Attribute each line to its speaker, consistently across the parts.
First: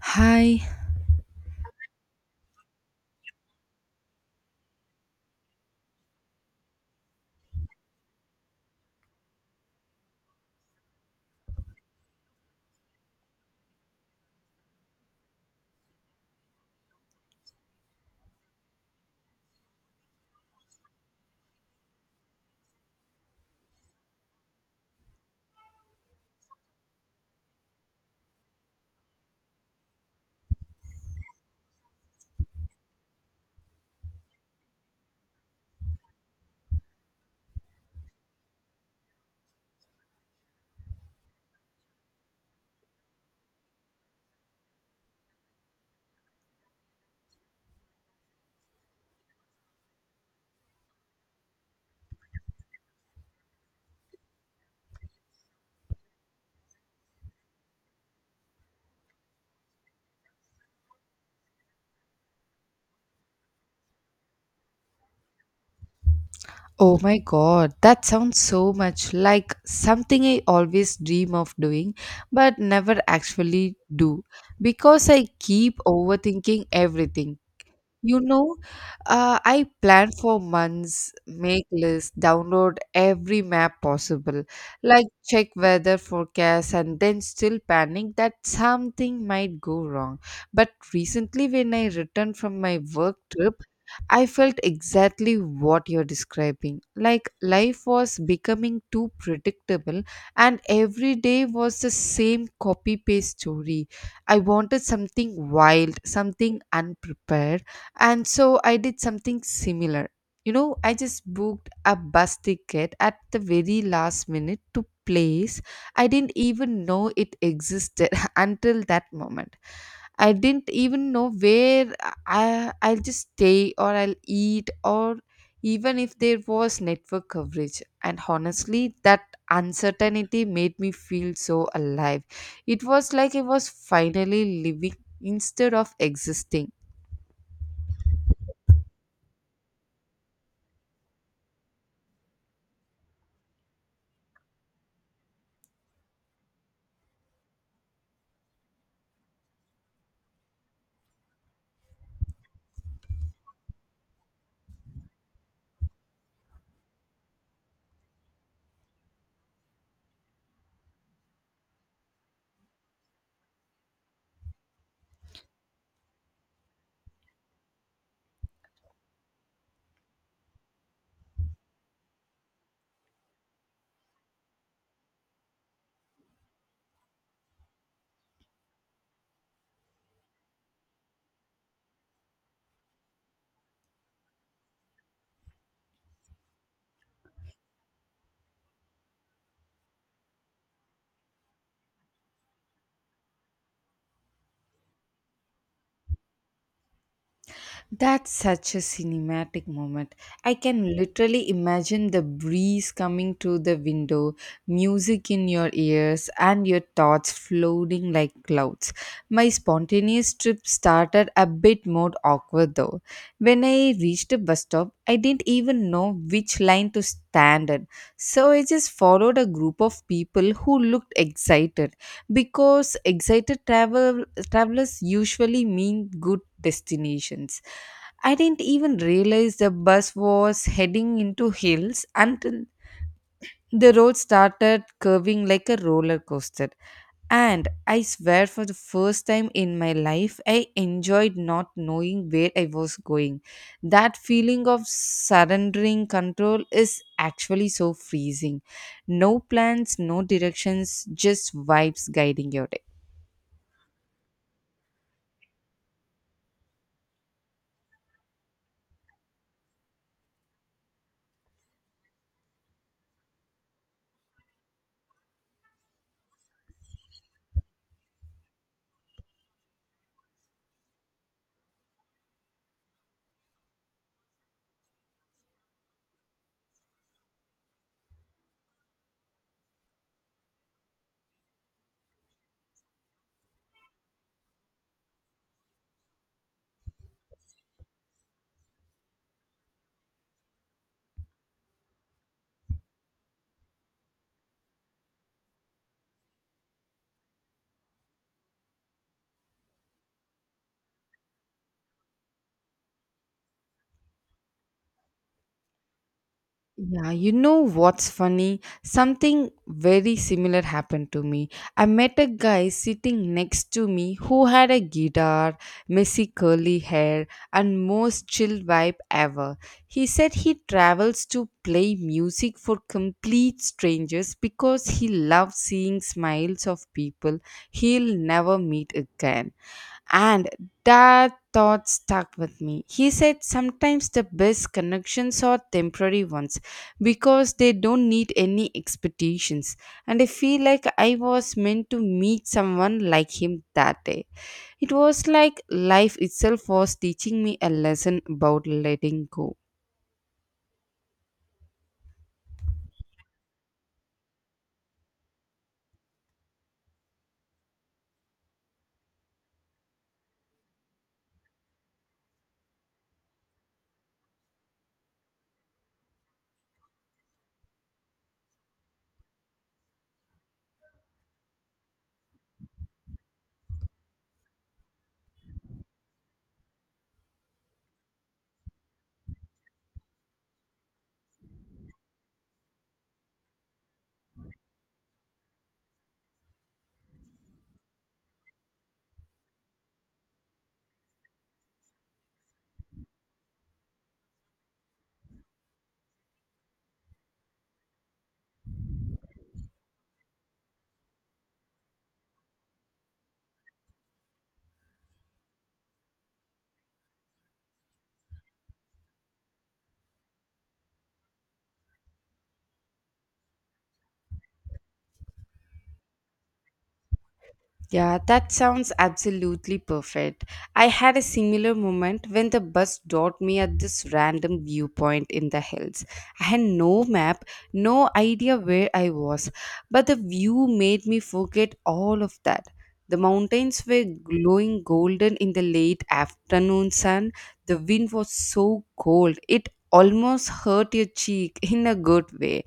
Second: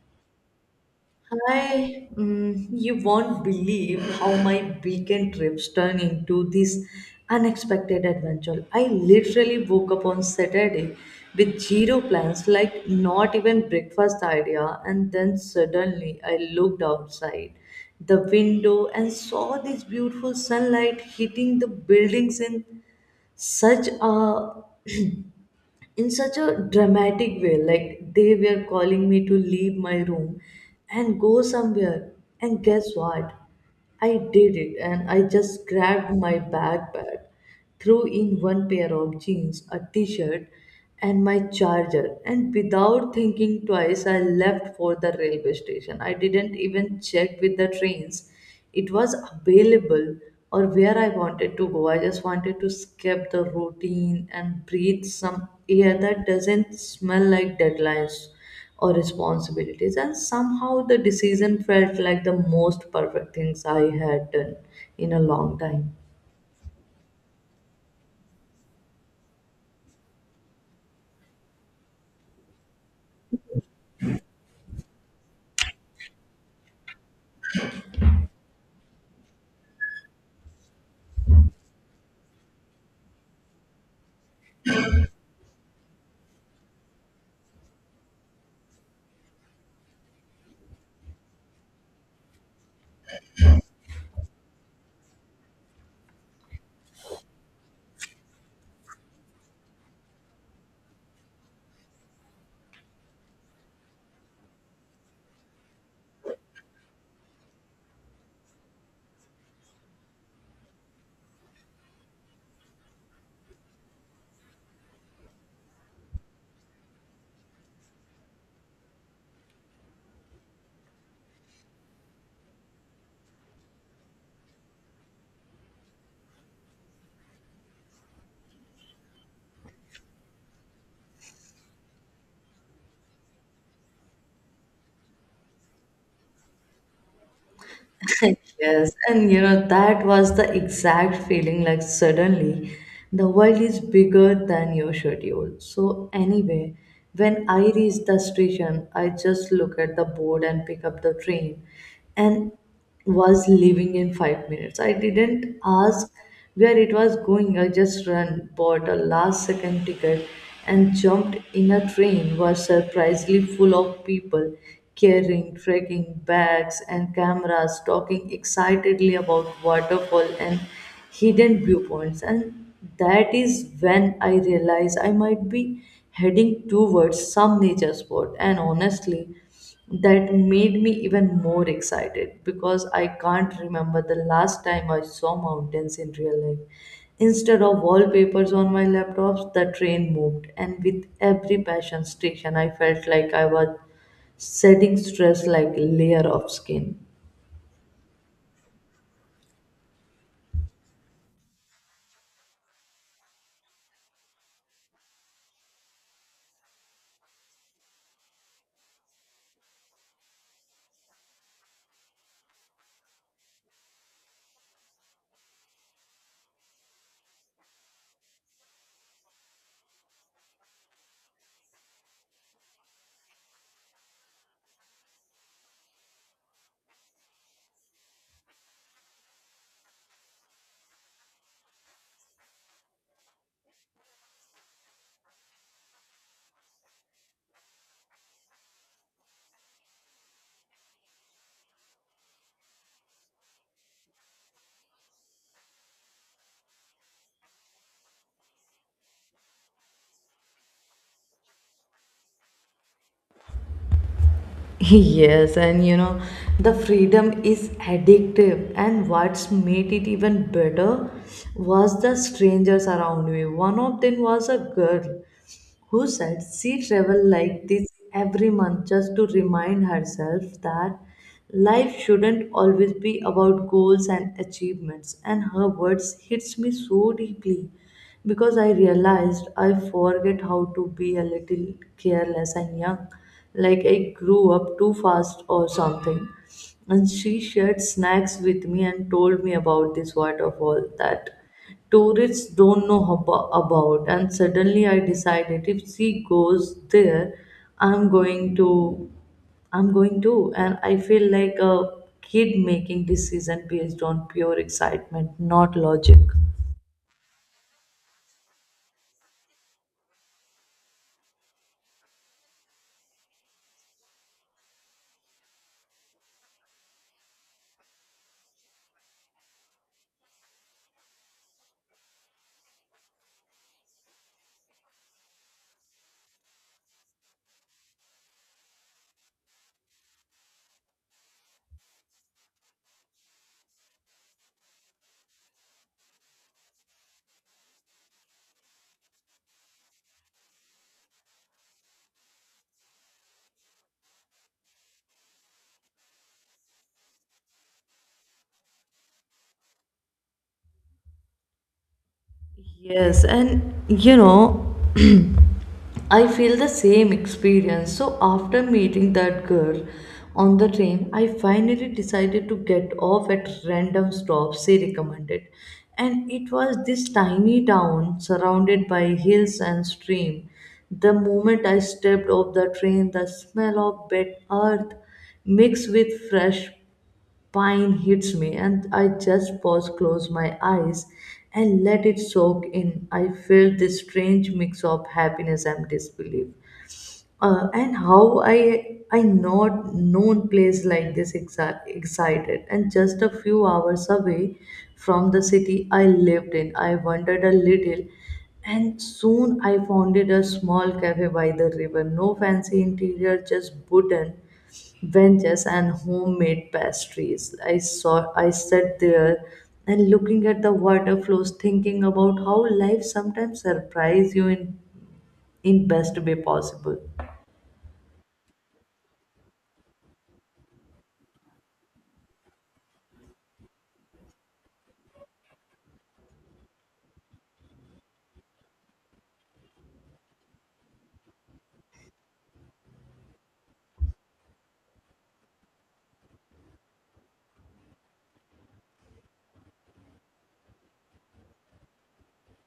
Speaker 1: Hi.
Speaker 2: You won't believe how my weekend trips turn into this unexpected adventure. I literally woke up on Saturday with zero plans, like not even breakfast idea, and then suddenly I looked outside the window and saw this beautiful sunlight hitting the buildings such a in such a dramatic way, like they were calling me to leave my room and go somewhere. And guess what, I did it. And I just grabbed my backpack, threw in one pair of jeans, a t-shirt, and my charger, and without thinking twice I left for the railway station. I didn't even check with the trains it was available or where I wanted to go. I just wanted to skip the routine and breathe some air that doesn't smell like deadlines or responsibilities. And somehow the decision felt like the most perfect things I had done in a long time.
Speaker 1: Oh my god, that sounds so much like something I always dream of doing but never actually do because I keep overthinking everything. You know, I plan for months, make lists, download every map possible, like check weather forecast, and then still panic that something might go wrong. But recently, when I returned from my work trip, I felt exactly what you're describing. Like life was becoming too predictable, and every day was the same copy paste story. I wanted something wild, something unprepared and so I did something similar. I just booked a bus ticket at the very last minute to place I didn't even know it existed until that moment. I didn't even know where I'll just stay or I'll eat or even if there was network coverage. And honestly, that uncertainty made me feel so alive. It was like I was finally living instead of existing.
Speaker 2: Yes, and you know, that was the exact feeling, like suddenly the world is bigger than your schedule. So, anyway, when I reached the station, I just look at the board and pick up the train and was leaving in 5 minutes. I didn't ask where it was going. I just ran, bought a last second ticket, and jumped in a train was surprisingly full of people carrying trekking bags and cameras, talking excitedly about waterfall and hidden viewpoints. And that is when I realized I might be heading towards some nature spot. And honestly, that made me even more excited because I can't remember the last time I saw mountains in real life. Instead of wallpapers on my laptops, the train moved, and with every passion station, I felt like I was shedding stress like layer of skin.
Speaker 1: That's such a cinematic moment. I can literally imagine the breeze coming through the window, music in your ears, and your thoughts floating like clouds. My spontaneous trip started a bit more awkward though. When I reached the bus stop, I didn't even know which line to stand in. So I just followed a group of people who looked excited because excited travelers usually mean good destinations. I didn't even realize the bus was heading into hills until the road started curving like a roller coaster. And I swear, for the first time in my life, I enjoyed not knowing where I was going. That feeling of surrendering control is actually so freezing. No plans, no directions, just vibes guiding your day.
Speaker 2: Yes, and you know, the freedom is addictive, and what's made it even better was the strangers around me. One of them was a girl who said she traveled like this every month just to remind herself that life shouldn't always be about goals and achievements. And her words hits me so deeply because I realized I forget how to be a little careless and young, like I grew up too fast or something. And she shared snacks with me and told me about this waterfall that tourists don't know about. And suddenly I decided, if she goes there, i'm going to i'm going to. And I feel like a kid making decision based on pure excitement, not logic.
Speaker 1: Yeah, you know what's funny? Something very similar happened to me. I met a guy sitting next to me who had a guitar, messy curly hair, and most chill vibe ever. He said he travels to play music for complete strangers because he loves seeing smiles of people he'll never meet again. And that thought stuck with me. He said sometimes the best connections are temporary ones because they don't need any expectations. And I feel like I was meant to meet someone like him that day. It was like life itself was teaching me a lesson about letting go.
Speaker 2: Yes, and you know, I feel the same experience. So after meeting that girl on the train, I finally decided to get off at random stops she recommended. And it was this tiny town surrounded by hills and stream. The moment I stepped off the train, the smell of wet earth mixed with fresh pine hits me, and I just pause, close my eyes, and let it soak in. I feel this strange mix of happiness and disbelief, and how I not known place like this excited and just a few hours away from the city I lived in. I wandered a little, and soon I founded a small cafe by the river. No fancy interior, just wooden benches and homemade pastries. I sat there and looking at the water flows, thinking about how life sometimes surprise you in best way possible.
Speaker 1: Yeah, that sounds absolutely perfect. I had a similar moment when the bus dropped me at this random viewpoint in the hills. I had no map, no idea where I was, but the view made me forget all of that. The mountains were glowing golden in the late afternoon sun. The wind was so cold, it almost hurt your cheek in a good way.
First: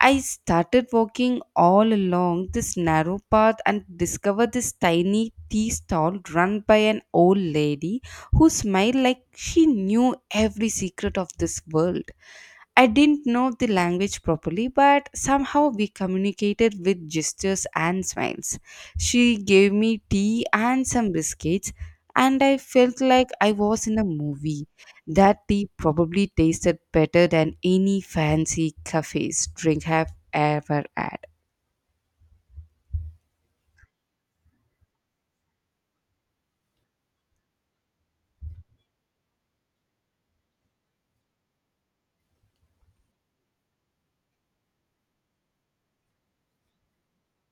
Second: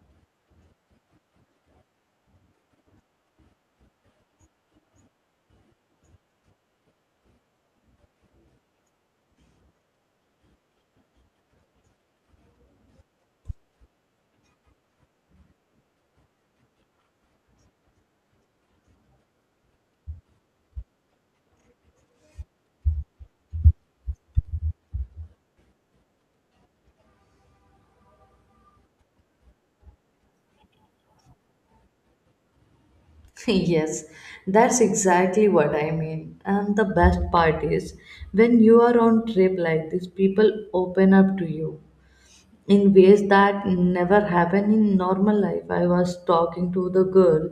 Speaker 1: I started walking all along this narrow path and discovered this tiny tea stall run by an old lady who smiled like she knew every secret of this world. I didn't know the language properly, but somehow we communicated with gestures and smiles. She gave me tea and some biscuits, and I felt like I was in a movie. That tea probably tasted better than any fancy cafe's drink I've ever had.
Speaker 2: Yes, that's exactly what I mean. And the best part is when you are on trip like this, people open up to you in ways that never happen in normal life. I was talking to the girl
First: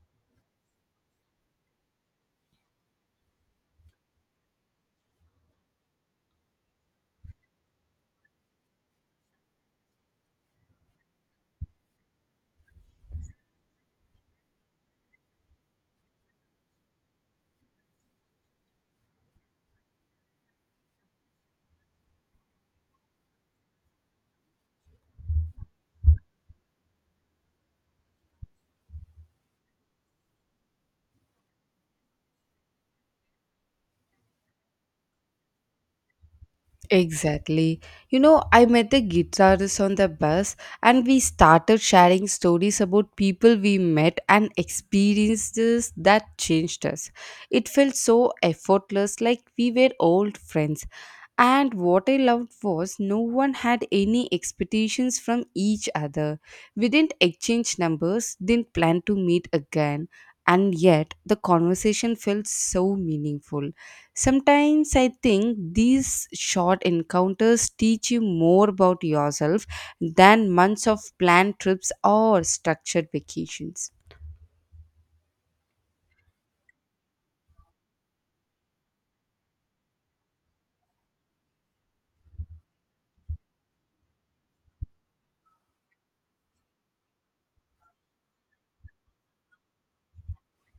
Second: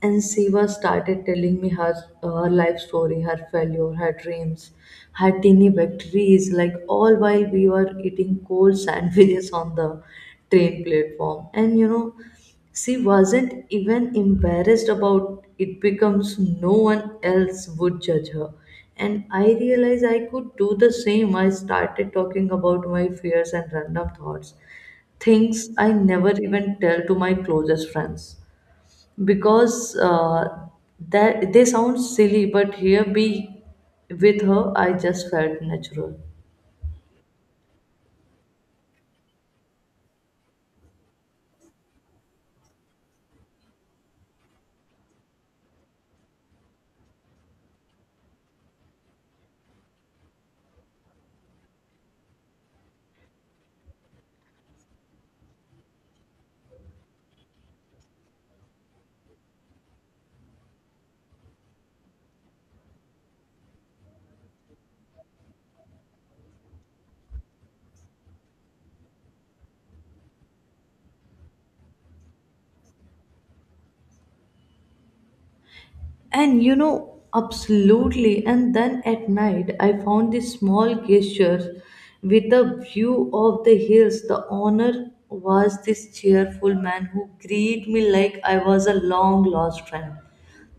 Speaker 2: and she was started telling me her life story, her failure, her dreams, her teeny victories, like all while we were eating cold sandwiches on the train platform. And you know, she wasn't even embarrassed about it becomes no one else would judge her. And I realized I could do the same. I started talking about my fears and random thoughts, things I never even tell to my closest friends because that they sound silly, but here be with her, I just felt natural.
Speaker 1: Exactly. You know, I met a guitarist on the bus and we started sharing stories about people we met and experiences that changed us. It felt so effortless, like we were old friends. And what I loved was no one had any expectations from each other. We didn't exchange numbers, didn't plan to meet again, and yet the conversation felt so meaningful. Sometimes I think these short encounters teach you more about yourself than months of planned trips or structured vacations.
Speaker 2: And you know, absolutely. And then at night, I found this small gesture with a view of the hills. The owner was this cheerful man who greeted me like I was a long lost friend,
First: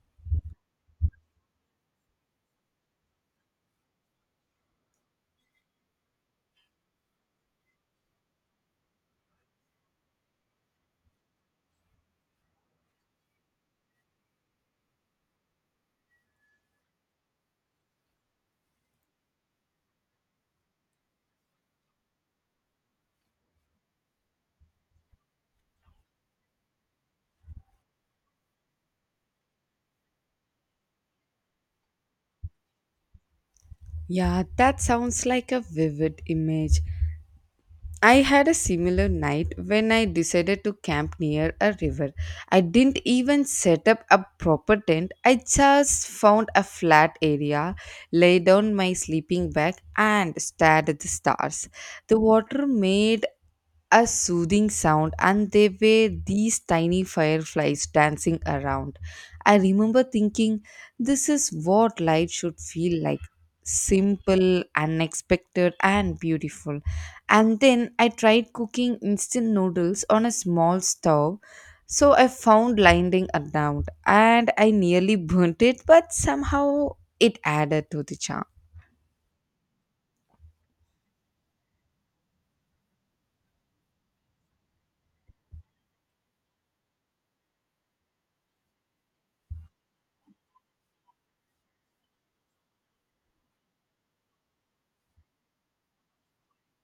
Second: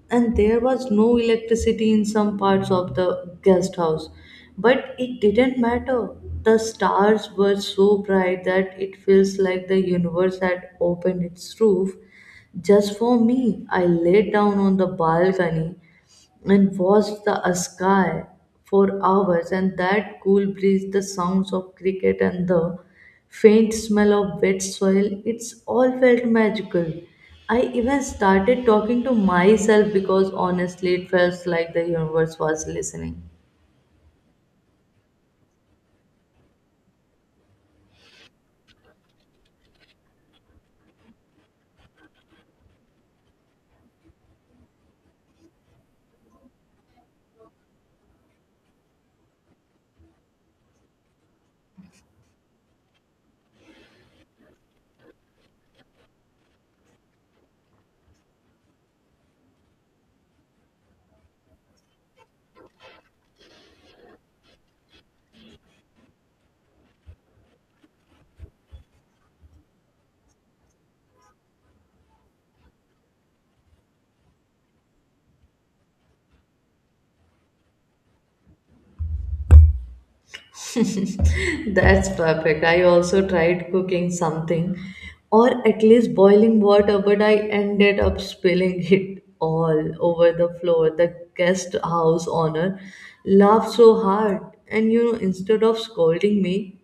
Speaker 2: and there was no electricity in some parts of the guest house. But it didn't matter. The stars were so bright that it feels like the universe had opened its roof just for me. I laid down on the balcony and watched the sky for hours, and that cool breeze, the sounds of cricket, and the faint smell of wet soil, it's all felt magical. I even started talking to myself because honestly it felt like the universe was listening.
Speaker 1: Yeah, that sounds like a vivid image. I had a similar night when I decided to camp near a river. I didn't even set up a proper tent. I just found a flat area, laid down my sleeping bag, and stared at the stars. The water made a soothing sound and there were these tiny fireflies dancing around. I remember thinking, this is what life should feel like simple, unexpected, and beautiful. And then I tried cooking instant noodles on a small stove. So I found lining around and I nearly burnt it, but somehow it added to the charm.
Speaker 2: That's perfect. I also tried cooking something, or at least boiling water, but I ended up spilling it all over the floor. The guest house owner laughed so hard, and you know, instead of scolding me,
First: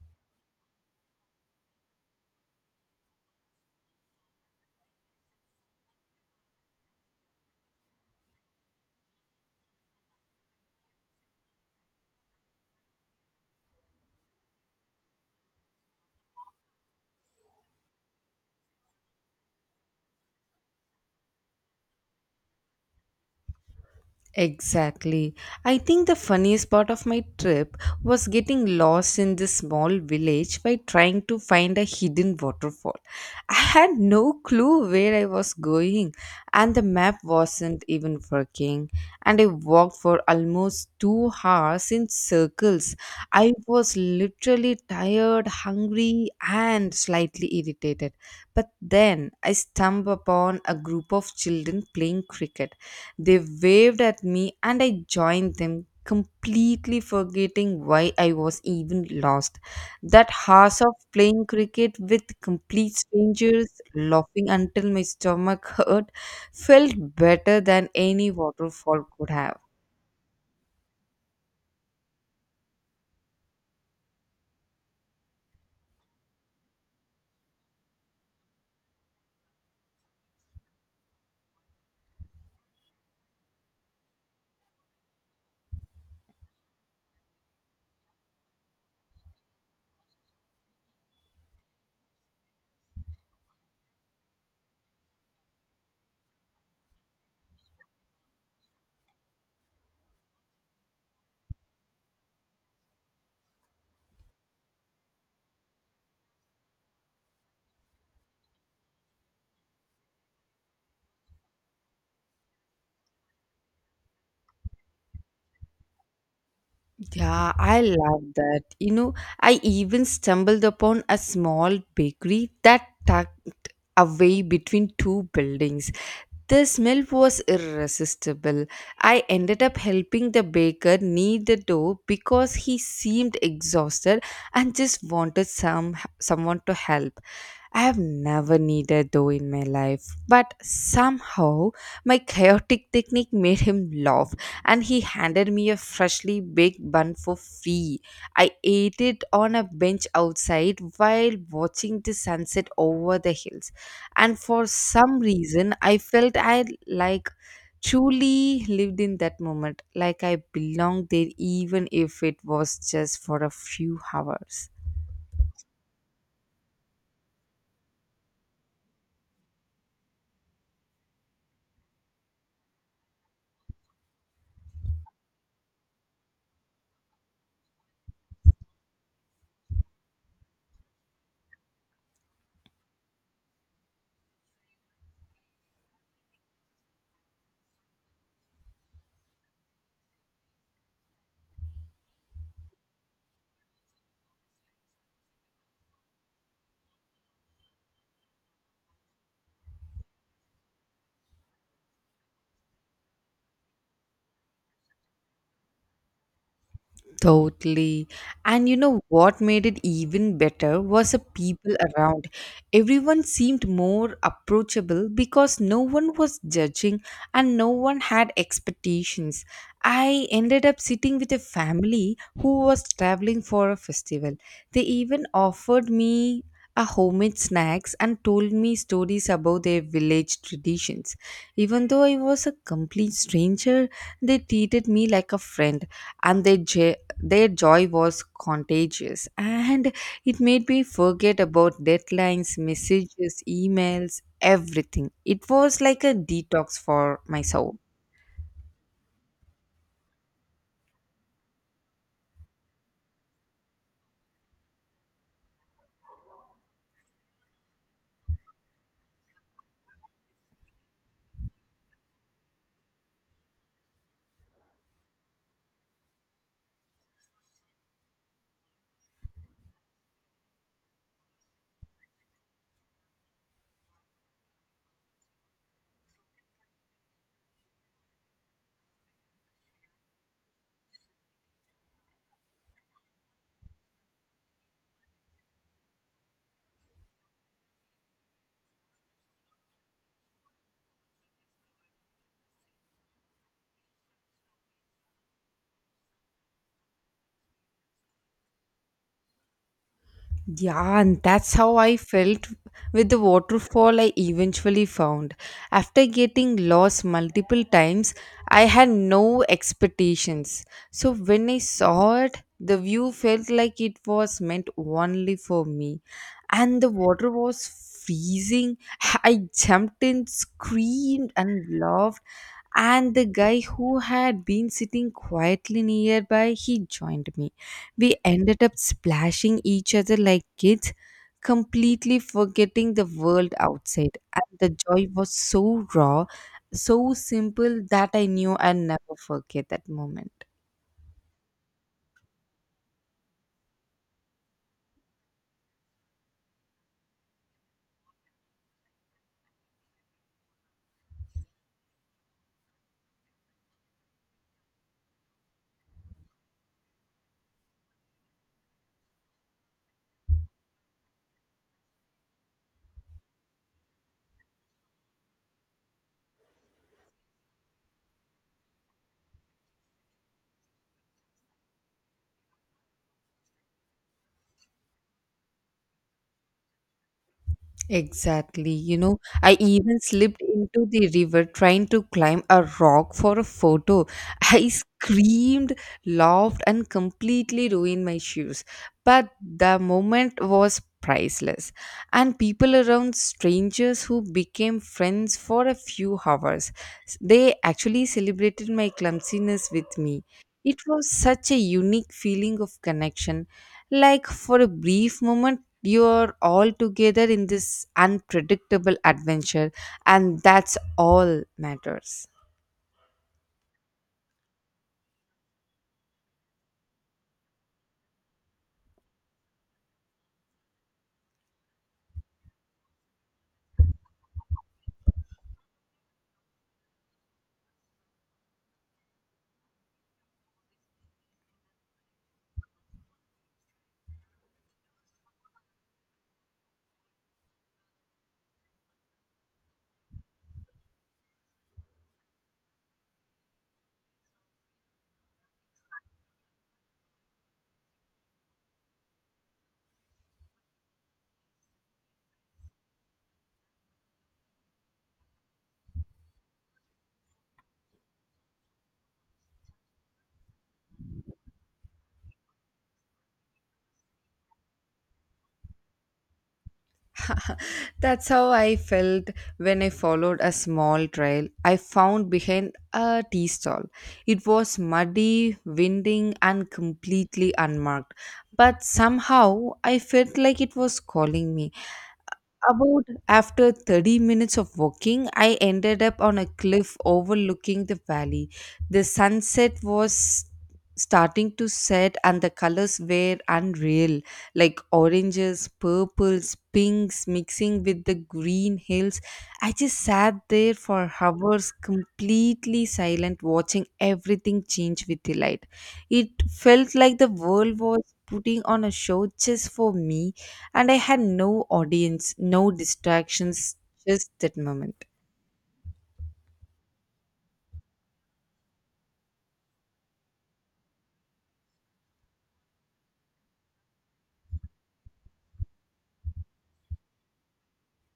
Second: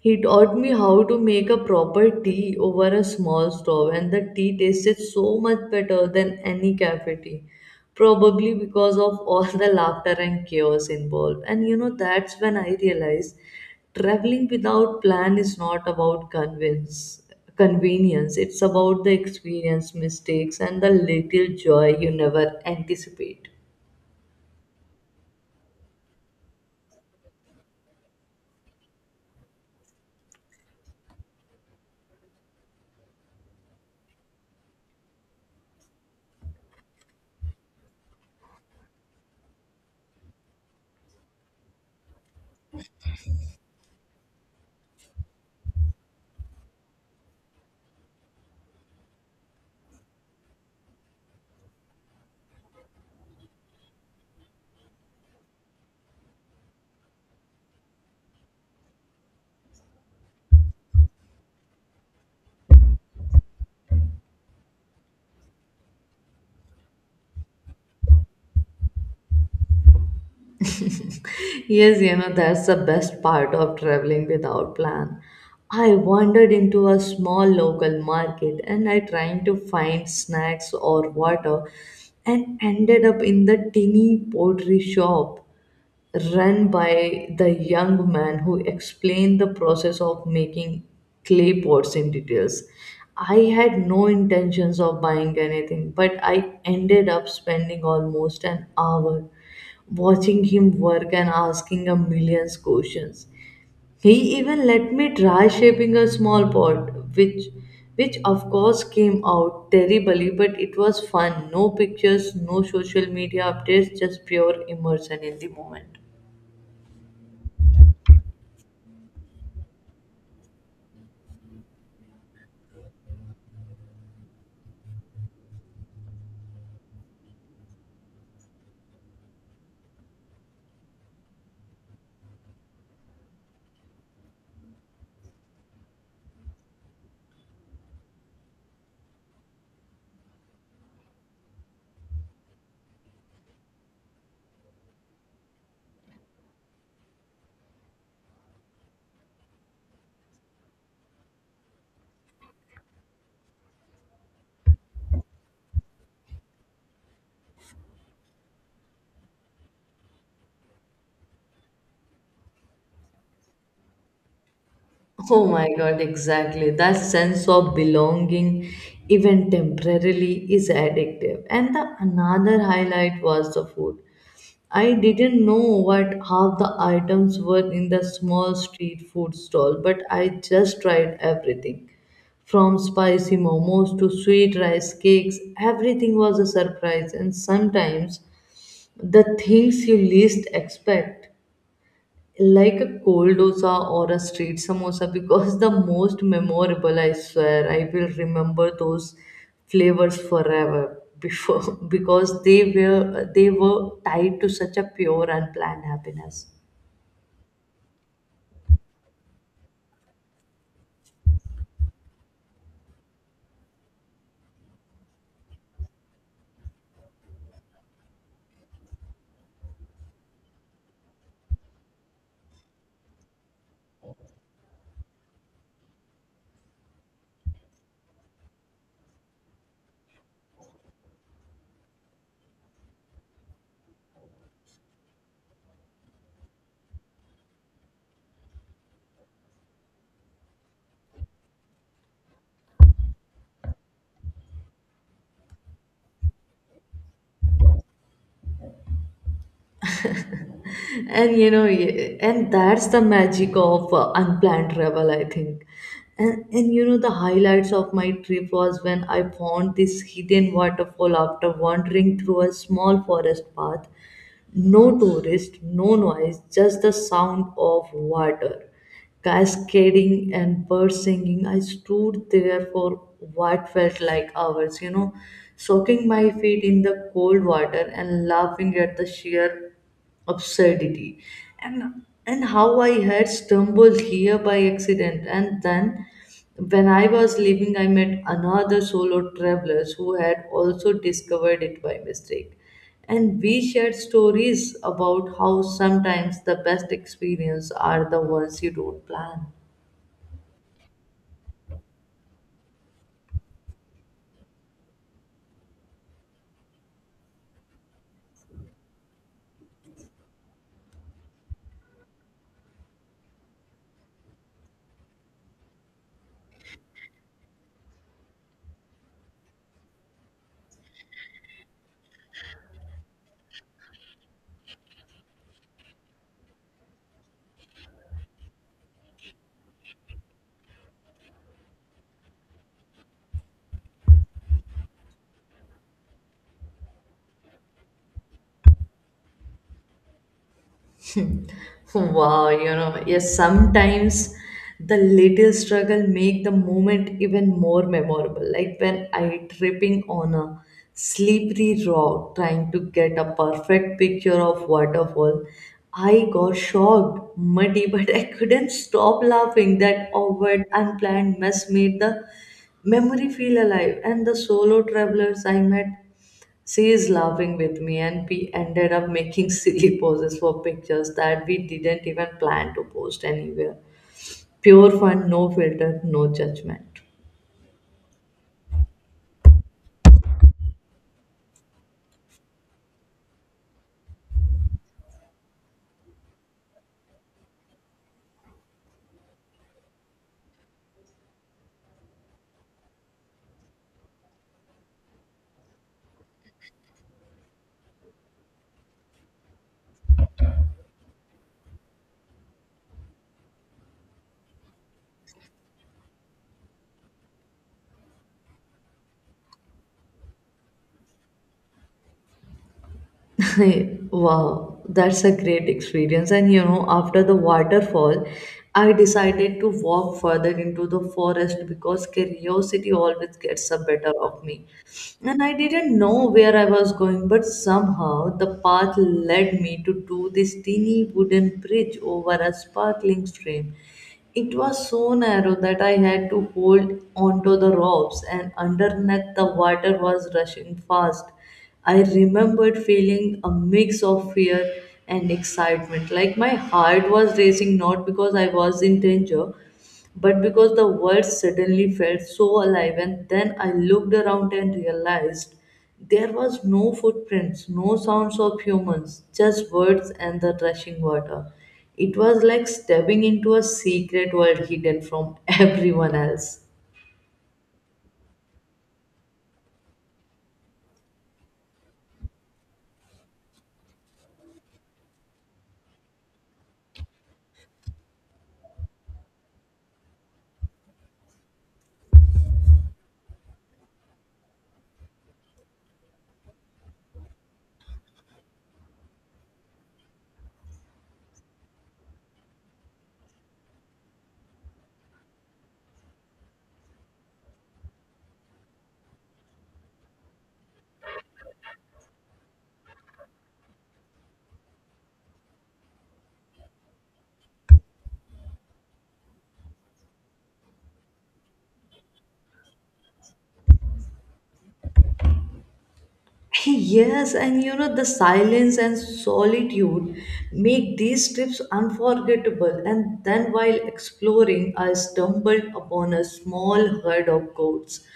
Speaker 2: he taught me how to make a proper tea over a small stove, and the tea tasted so much better than any cafe tea. Probably because of all the laughter and chaos involved. And you know, that's when I realized traveling without plan is not about convenience, it's about the experience, mistakes, and the little joy you never anticipate.
Speaker 1: Exactly. I think the funniest part of my trip was getting lost in this small village by trying to find a hidden waterfall. I had no clue where I was going, and the map wasn't even working. And I walked for almost 2 hours in circles. I was literally tired, hungry, and slightly irritated. But then I stumbled upon a group of children playing cricket, they waved at me and I joined them, completely forgetting why I was even lost. That hours of playing cricket with complete strangers, laughing until my stomach hurt, felt better than any waterfall could have.
Speaker 2: Yes, you know, that's the best part of traveling without plan. I wandered into a small local market and I tried to find snacks or water and ended up in the tiny pottery shop run by the young man who explained the process of making clay pots in details. I had no intentions of buying anything, but I ended up spending almost an hour watching him work and asking a million questions. He even let me try shaping a small pot, which of course came out terribly, but it was fun. No pictures, no social media updates, just pure immersion in the moment.
Speaker 1: Yeah, I love that. You know, I even stumbled upon a small bakery that tucked away between two buildings. The smell was irresistible. I ended up helping the baker knead the dough because he seemed exhausted and just wanted someone to help. I have never needed though in my life, but somehow my chaotic technique made him laugh and he handed me a freshly baked bun for free. I ate it on a bench outside while watching the sunset over the hills, and for some reason, I felt I like truly lived in that moment, like I belonged there, even if it was just for a few hours.
Speaker 2: Oh my God, exactly. That sense of belonging, even temporarily, is addictive. And the another highlight was the food. I didn't know what half the items were in the small street food stall, but I just tried everything. From spicy momos to sweet rice cakes, everything was a surprise, and sometimes the things you least expect, like a cold dosa or a street samosa because the most memorable. I swear I will remember those flavors forever before because they were tied to such a pure and planned happiness.
Speaker 1: Totally. And you know what made it even better was the people around. Everyone seemed more approachable because no one was judging and no one had expectations. I ended up sitting with a family who was traveling for a festival. They even offered me a homemade snacks and told me stories about their village traditions. Even though I was a complete stranger, they treated me like a friend and their joy was contagious and it made me forget about deadlines, messages, emails, everything. It was like a detox for my soul.
Speaker 2: And you know, and that's the magic of unplanned travel I think. And you know, the highlights of my trip was when I found this hidden waterfall after wandering through a small forest path. No tourist, no noise, just the sound of water cascading and birds singing. I stood there for what felt like hours, you know, soaking my feet in the cold water and laughing at the sheer absurdity and and how I had stumbled here by accident. And then when I was leaving, I met another solo travelers who had also discovered it by mistake, and we shared stories about how sometimes the best experience are the ones you don't plan.
Speaker 1: Yeah, and that's how I felt with the waterfall I eventually found. After getting lost multiple times, I had no expectations. So when I saw it, the view felt like it was meant only for me. And the water was freezing. I jumped in, screamed, and laughed. And the guy who had been sitting quietly nearby, he joined me, we ended up splashing each other like kids, completely forgetting the world outside. And the joy was so raw, so simple that I knew I'll never forget that moment.
Speaker 2: Wow, you know, yes, sometimes the little struggle make the moment even more memorable. Like when I tripping on a slippery rock trying to get a perfect picture of waterfall, I got shocked, muddy, but I couldn't stop laughing. That awkward, unplanned mess made the memory feel alive. And the solo travelers I met, she is laughing with me, and we ended up making silly poses for pictures that we didn't even plan to post anywhere. Pure fun, no filter, no judgment.
Speaker 1: Exactly. You know, I even slipped into the river trying to climb a rock for a photo. I screamed, laughed, and completely ruined my shoes. But the moment was priceless. And people around, strangers who became friends for a few hours, they actually celebrated my clumsiness with me. It was such a unique feeling of connection. Like for a brief moment, you are all together in this unpredictable adventure and that's all matters.
Speaker 2: Wow, that's a great experience. And you know, after the waterfall, I decided to walk further into the forest because curiosity always gets the better of me. And I didn't know where I was going, but somehow the path led me to do this teeny wooden bridge over a sparkling stream. It was so narrow that I had to hold onto the ropes, and underneath the water was rushing fast. I remembered feeling a mix of fear and excitement, like my heart was racing not because I was in danger, but because the world suddenly felt so alive. And then I looked around and realized there was no footprints, no sounds of humans, just words and the rushing water. It was like stepping into a secret world hidden from everyone else.
Speaker 1: That's how I felt when I followed a small trail I found behind a tea stall. It was muddy, winding and completely unmarked, but somehow I felt like it was calling me. About after 30 minutes of walking, I ended up on a cliff overlooking the valley. The sunset was starting to set, and the colors were unreal like oranges, purples, pinks mixing with the green hills. I just sat there for hours, completely silent, watching everything change with the light. It felt like the world was putting on a show just for me and I had no audience, no distractions, just that moment.
Speaker 2: Hey, yes, and you know, the silence and solitude make these trips unforgettable. And then, while exploring, I stumbled upon a small herd of goats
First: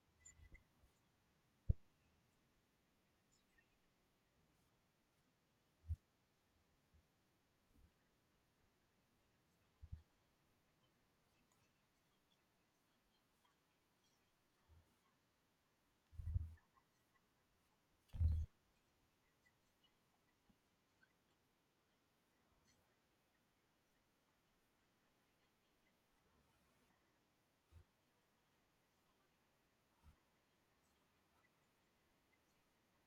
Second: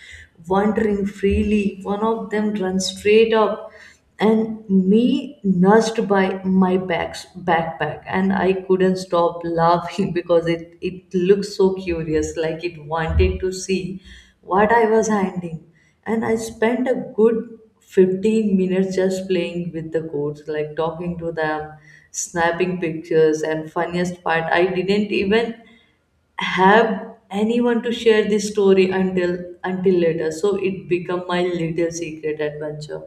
Speaker 2: wandering freely. One of them ran straight up, and me nursed by my back's backpack, and I couldn't stop laughing because it looked so curious, like it wanted to see what I was handling. And I spent a good 15 minutes just playing with the goats, like talking to them, snapping pictures. And funniest part, I didn't even have anyone to share this story until later, so it became my little secret adventure.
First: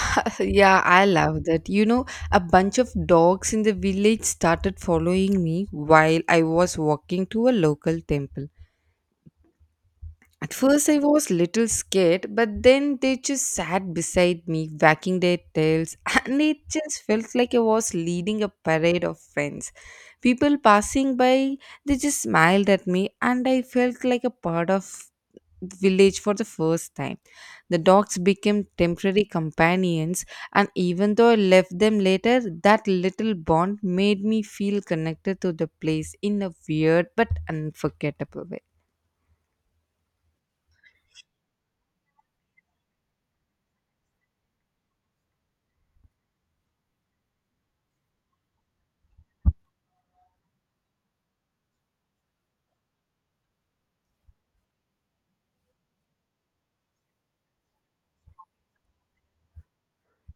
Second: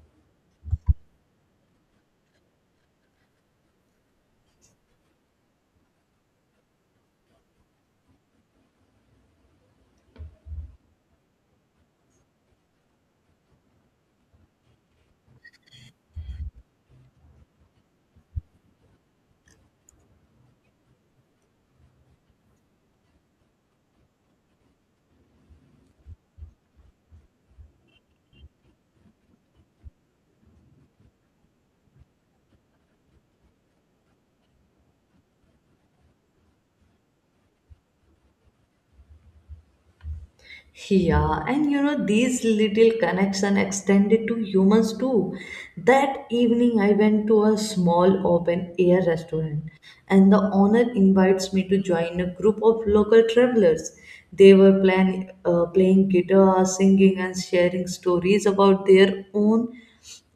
Speaker 1: Yeah, I love that. You know, a bunch of dogs in the village started following me while I was walking to a local temple. At first, I was little scared, but then they just sat beside me, wagging their tails, and it just felt like I was leading a parade of friends. People passing by, they just smiled at me, and I felt like a part of village for the first time. The dogs became temporary companions, and even though I left them later, that little bond made me feel connected to the place in a weird but unforgettable way.
Speaker 2: Yeah, and these little connection extended to humans too. That evening, I went to a small open air restaurant and the owner invites me to join a group of local travelers. They were playing guitar, singing, and sharing stories about their own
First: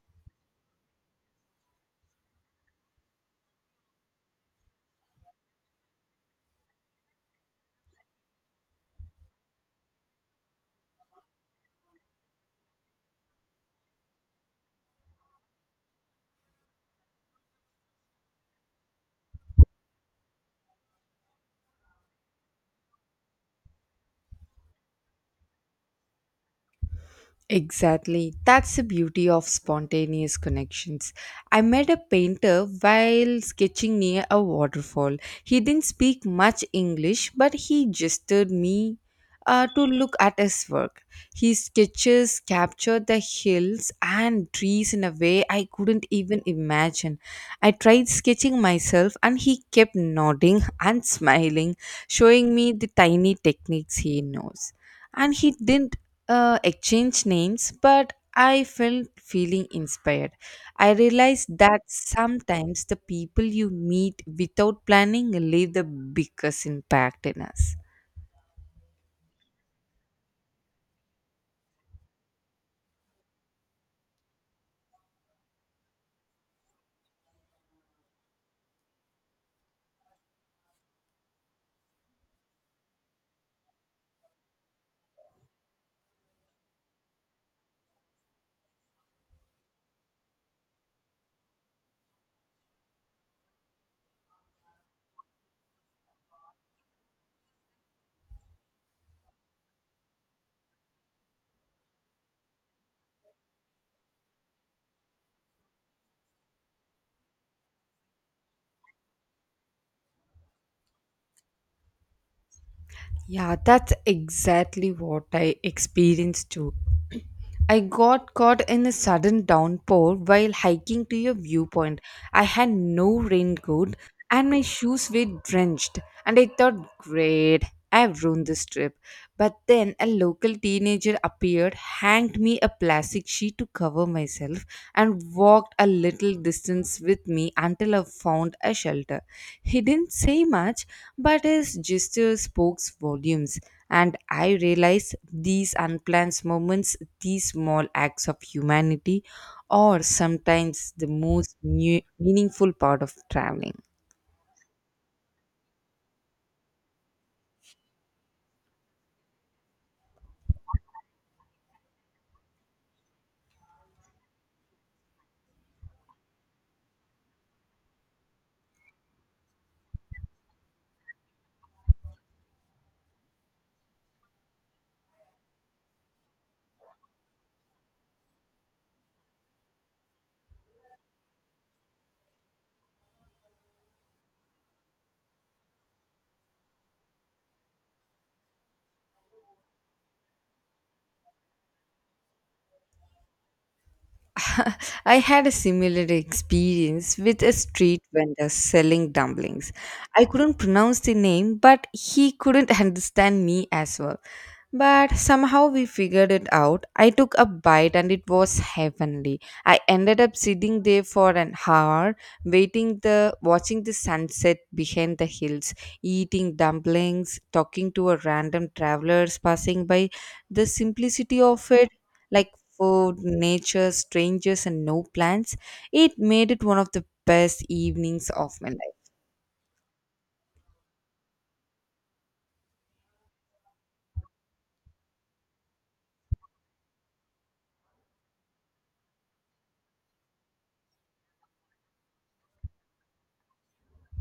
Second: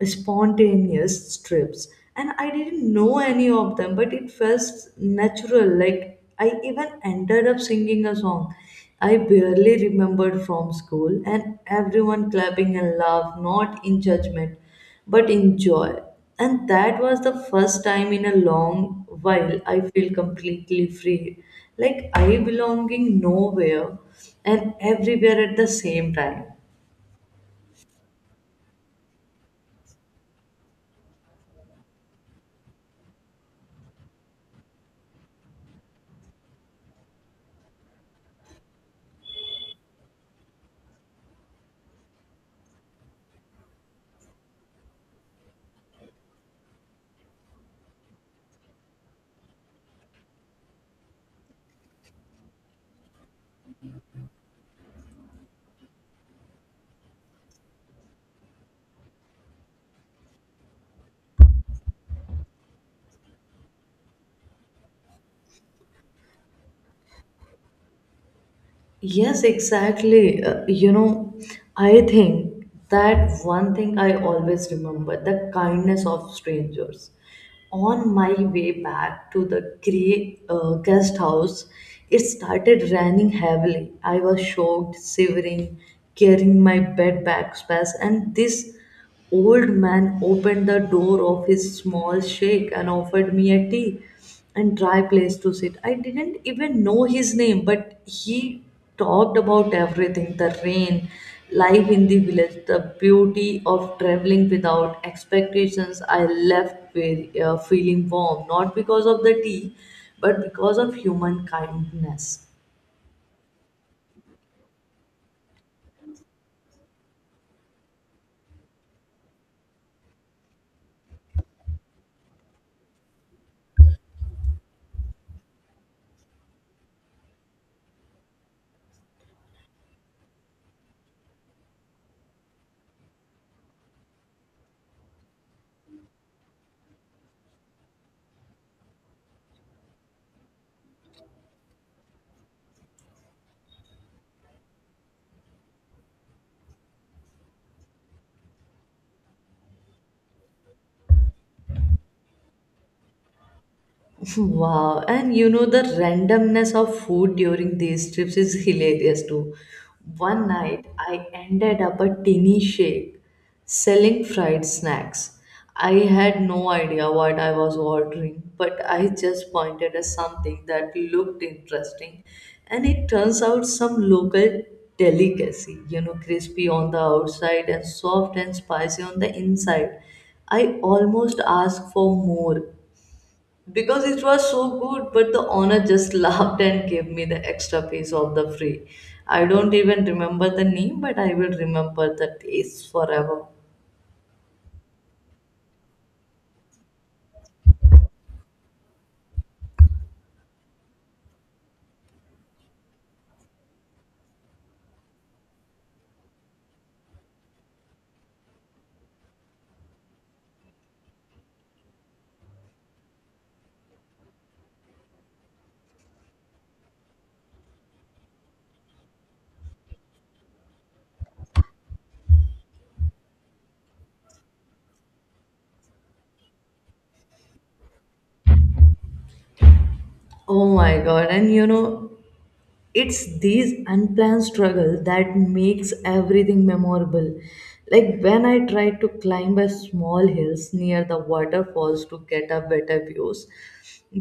Speaker 2: spontaneous trips. And I didn't know any of them, but it felt natural. Like, I even ended up singing a song I barely remembered from school, and everyone clapping and laugh, not in judgment but enjoy. And that was the first time in a long while I feel completely free. Like I belonging nowhere and everywhere at the same time.
Speaker 1: Exactly. That's the beauty of spontaneous connections. I met a painter while sketching near a waterfall. He didn't speak much English, but he gestured me to look at his work. His sketches captured the hills and trees in a way I couldn't even imagine. I tried sketching myself, and he kept nodding and smiling, showing me the tiny techniques he knows and he didn't exchange names, but I felt feeling inspired. I realized that sometimes the people you meet without planning leave the biggest impact in us.
Speaker 2: Yes, exactly. I think that one thing I always remember the kindness of strangers. On my way back to the guest house, it started raining heavily. I was shocked, shivering, carrying my bed backpack, and this old man opened the door of his small shack and offered me a tea and dry place to sit. I didn't even know his name, but he talked about everything, the rain, life in the village, the beauty of traveling without expectations. I left with, feeling warm, not because of the tea, but because of human kindness.
Speaker 1: Yeah, that's exactly what I experienced too. I got caught in a sudden downpour while hiking to a viewpoint. I had no raincoat and my shoes were drenched, and I thought, great, I've ruined this trip. But then a local teenager appeared, hanged me a plastic sheet to cover myself, and walked a little distance with me until I found a shelter. He didn't say much, but his gesture spoke volumes, and I realized these unplanned moments, these small acts of humanity, are sometimes the most new, meaningful part of traveling.
Speaker 2: Wow, and the randomness of food during these trips is hilarious too. One night I ended up at Tiny Shake selling fried snacks. I had no idea what I was ordering, but I just pointed at something that looked interesting, and it turns out some local delicacy, crispy on the outside and soft and spicy on the inside. I almost asked for more because it was so good, but the owner just laughed and gave me the extra piece of the free. I don't even remember the name, but I will remember the taste forever.
Speaker 1: I had a similar experience with a street vendor selling dumplings. I couldn't pronounce the name, but he couldn't understand me as well. But somehow we figured it out. I took a bite and it was heavenly. I ended up sitting there for an hour, waiting the watching the sunset behind the hills, eating dumplings, talking to a random travelers passing by. The simplicity of it like food, nature, strangers, and no plans. It made it one of the best evenings of my life.
Speaker 2: Oh my god, and it's these unplanned struggles that makes everything memorable. Like when I tried to climb a small hills near the waterfalls to get a better views,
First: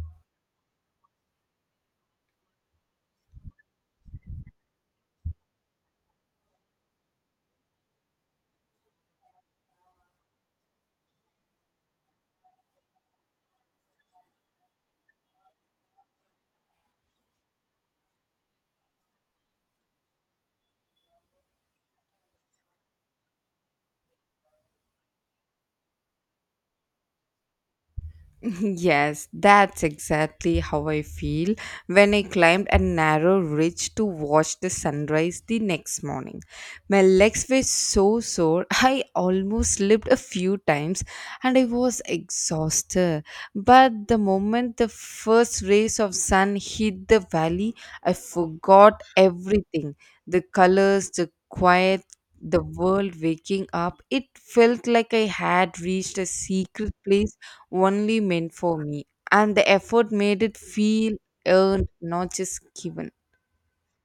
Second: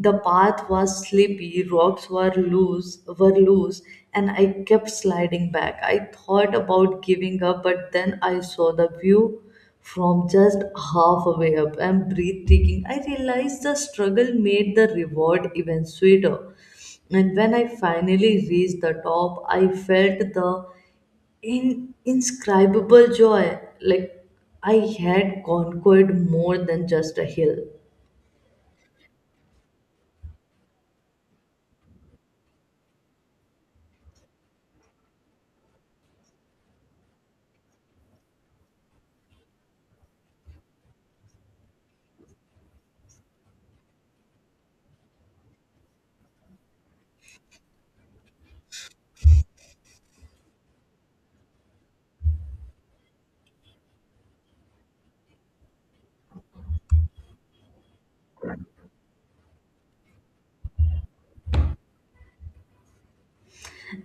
Speaker 2: the path was slippery, rocks were loose, and I kept sliding back. I thought about giving up, but then I saw the view from just halfway up and breathtaking. I realized the struggle made the reward even sweeter. And when I finally reached the top, I felt the inscribable joy, like I had conquered more than just a hill.
Speaker 1: Yes, that's exactly how I feel when I climbed a narrow ridge to watch the sunrise the next morning. My legs were so sore, I almost slipped a few times and I was exhausted. But the moment the first rays of sun hit the valley, I forgot everything the colors, the quiet, the world waking up. It felt like I had reached a secret place only meant for me. And the effort made it feel earned, not just given.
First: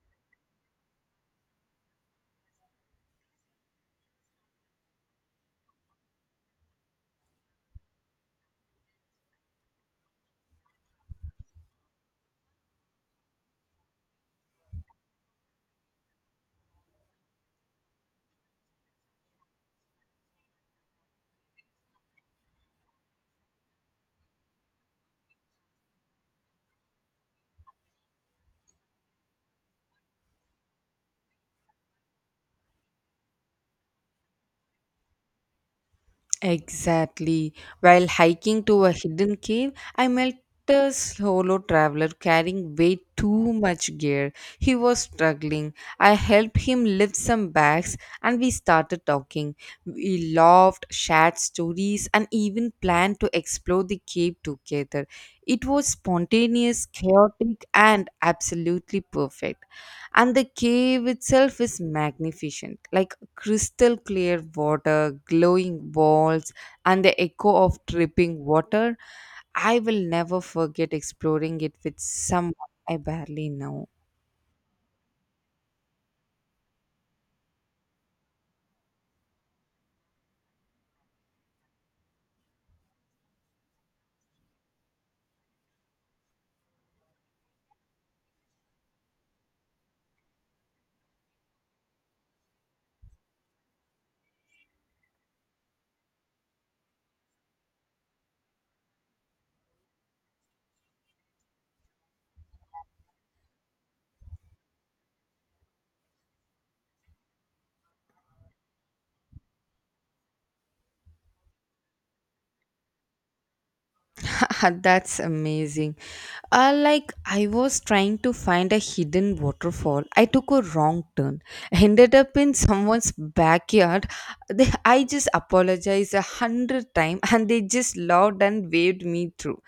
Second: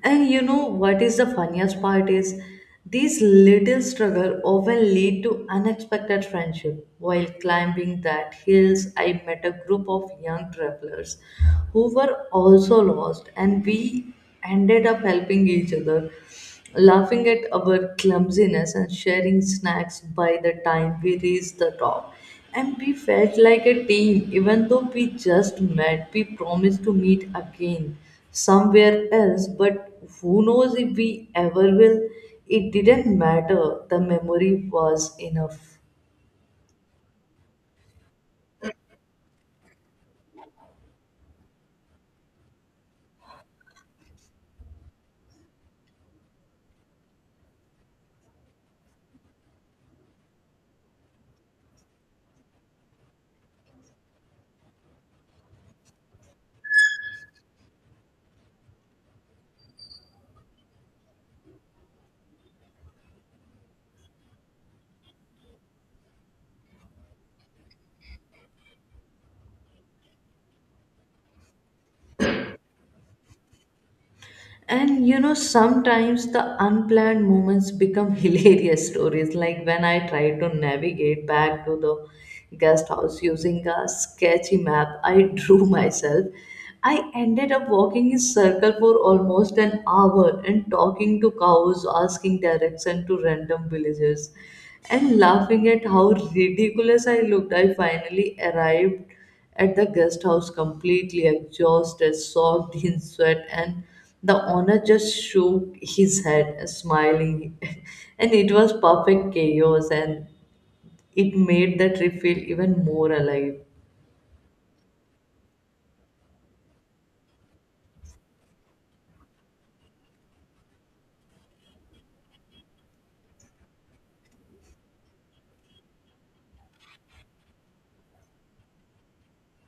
Speaker 2: And you know what is the funniest part is these little struggle often lead to unexpected friendship. While climbing that hills, I met a group of young travelers who were also lost, and we ended up helping each other, laughing at our clumsiness and sharing snacks. By the time we reached the top, and we felt like a team. Even though we just met, we promised to meet again somewhere else, but who knows if we ever will. It didn't matter, the memory was enough.
Speaker 1: Exactly. While hiking to a hidden cave, I met a solo traveler carrying way too much gear. He was struggling. I helped him lift some bags and we started talking. We laughed, shared stories, and even planned to explore the cave together. It was spontaneous, chaotic, and absolutely perfect. And the cave itself is magnificent. Like crystal clear water, glowing walls, and the echo of dripping water. I will never forget exploring it with someone I barely know.
Speaker 2: And sometimes the unplanned moments become hilarious stories. Like when I tried to navigate back to the guest house using a sketchy map I drew myself, I ended up walking in circle for almost an hour and talking to cows, asking direction to random villagers, and laughing at how ridiculous I looked. I finally arrived at the guest house completely exhausted, soaked in sweat, and the owner just shook his head, smiling. And it was perfect chaos, and it made the trip feel even more alive.
Speaker 1: That's amazing. Like, I was trying to find a hidden waterfall. I took a wrong turn, ended up in someone's backyard. They, I just apologized 100 times and they just laughed and waved me through.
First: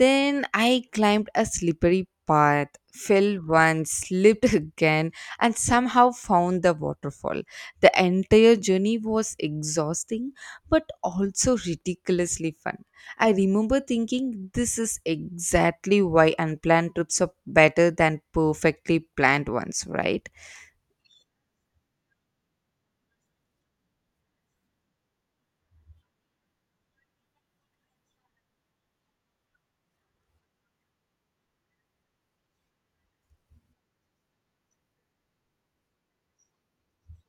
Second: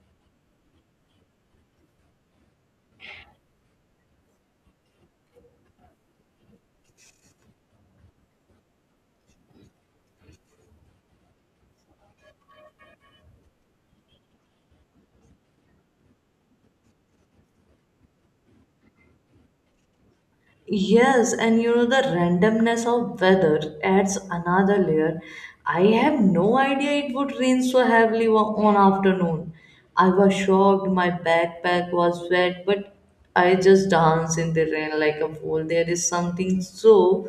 Speaker 1: Then I climbed a slippery path, fell once, slipped again, and somehow found the waterfall. The entire journey was exhausting but also ridiculously fun. I remember thinking this is exactly why unplanned trips are better than perfectly planned ones, right?
Speaker 2: Yes, and the randomness of weather adds another layer. I have no idea it would rain so heavily one afternoon. I was shocked, my backpack was wet, but I just danced in the rain like a fool. There is something so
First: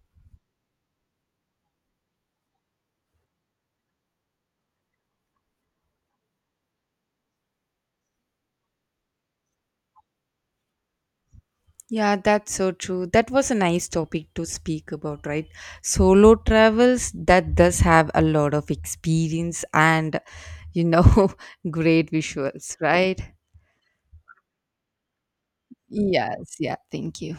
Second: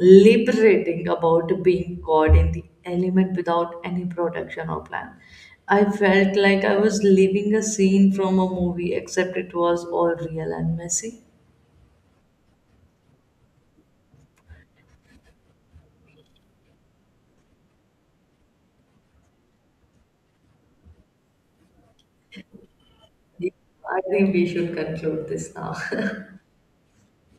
Speaker 2: liberating about being caught in the element without any protection or plan. I felt like I was living a scene from a movie, except it was all real and messy.
Speaker 1: Yeah, that's so true. That was a nice topic to speak about, right? Solo travels that does have a lot of experience and you know great visuals, right?
Speaker 2: I think we should conclude this now.
Speaker 1: Yes, yeah, thank you.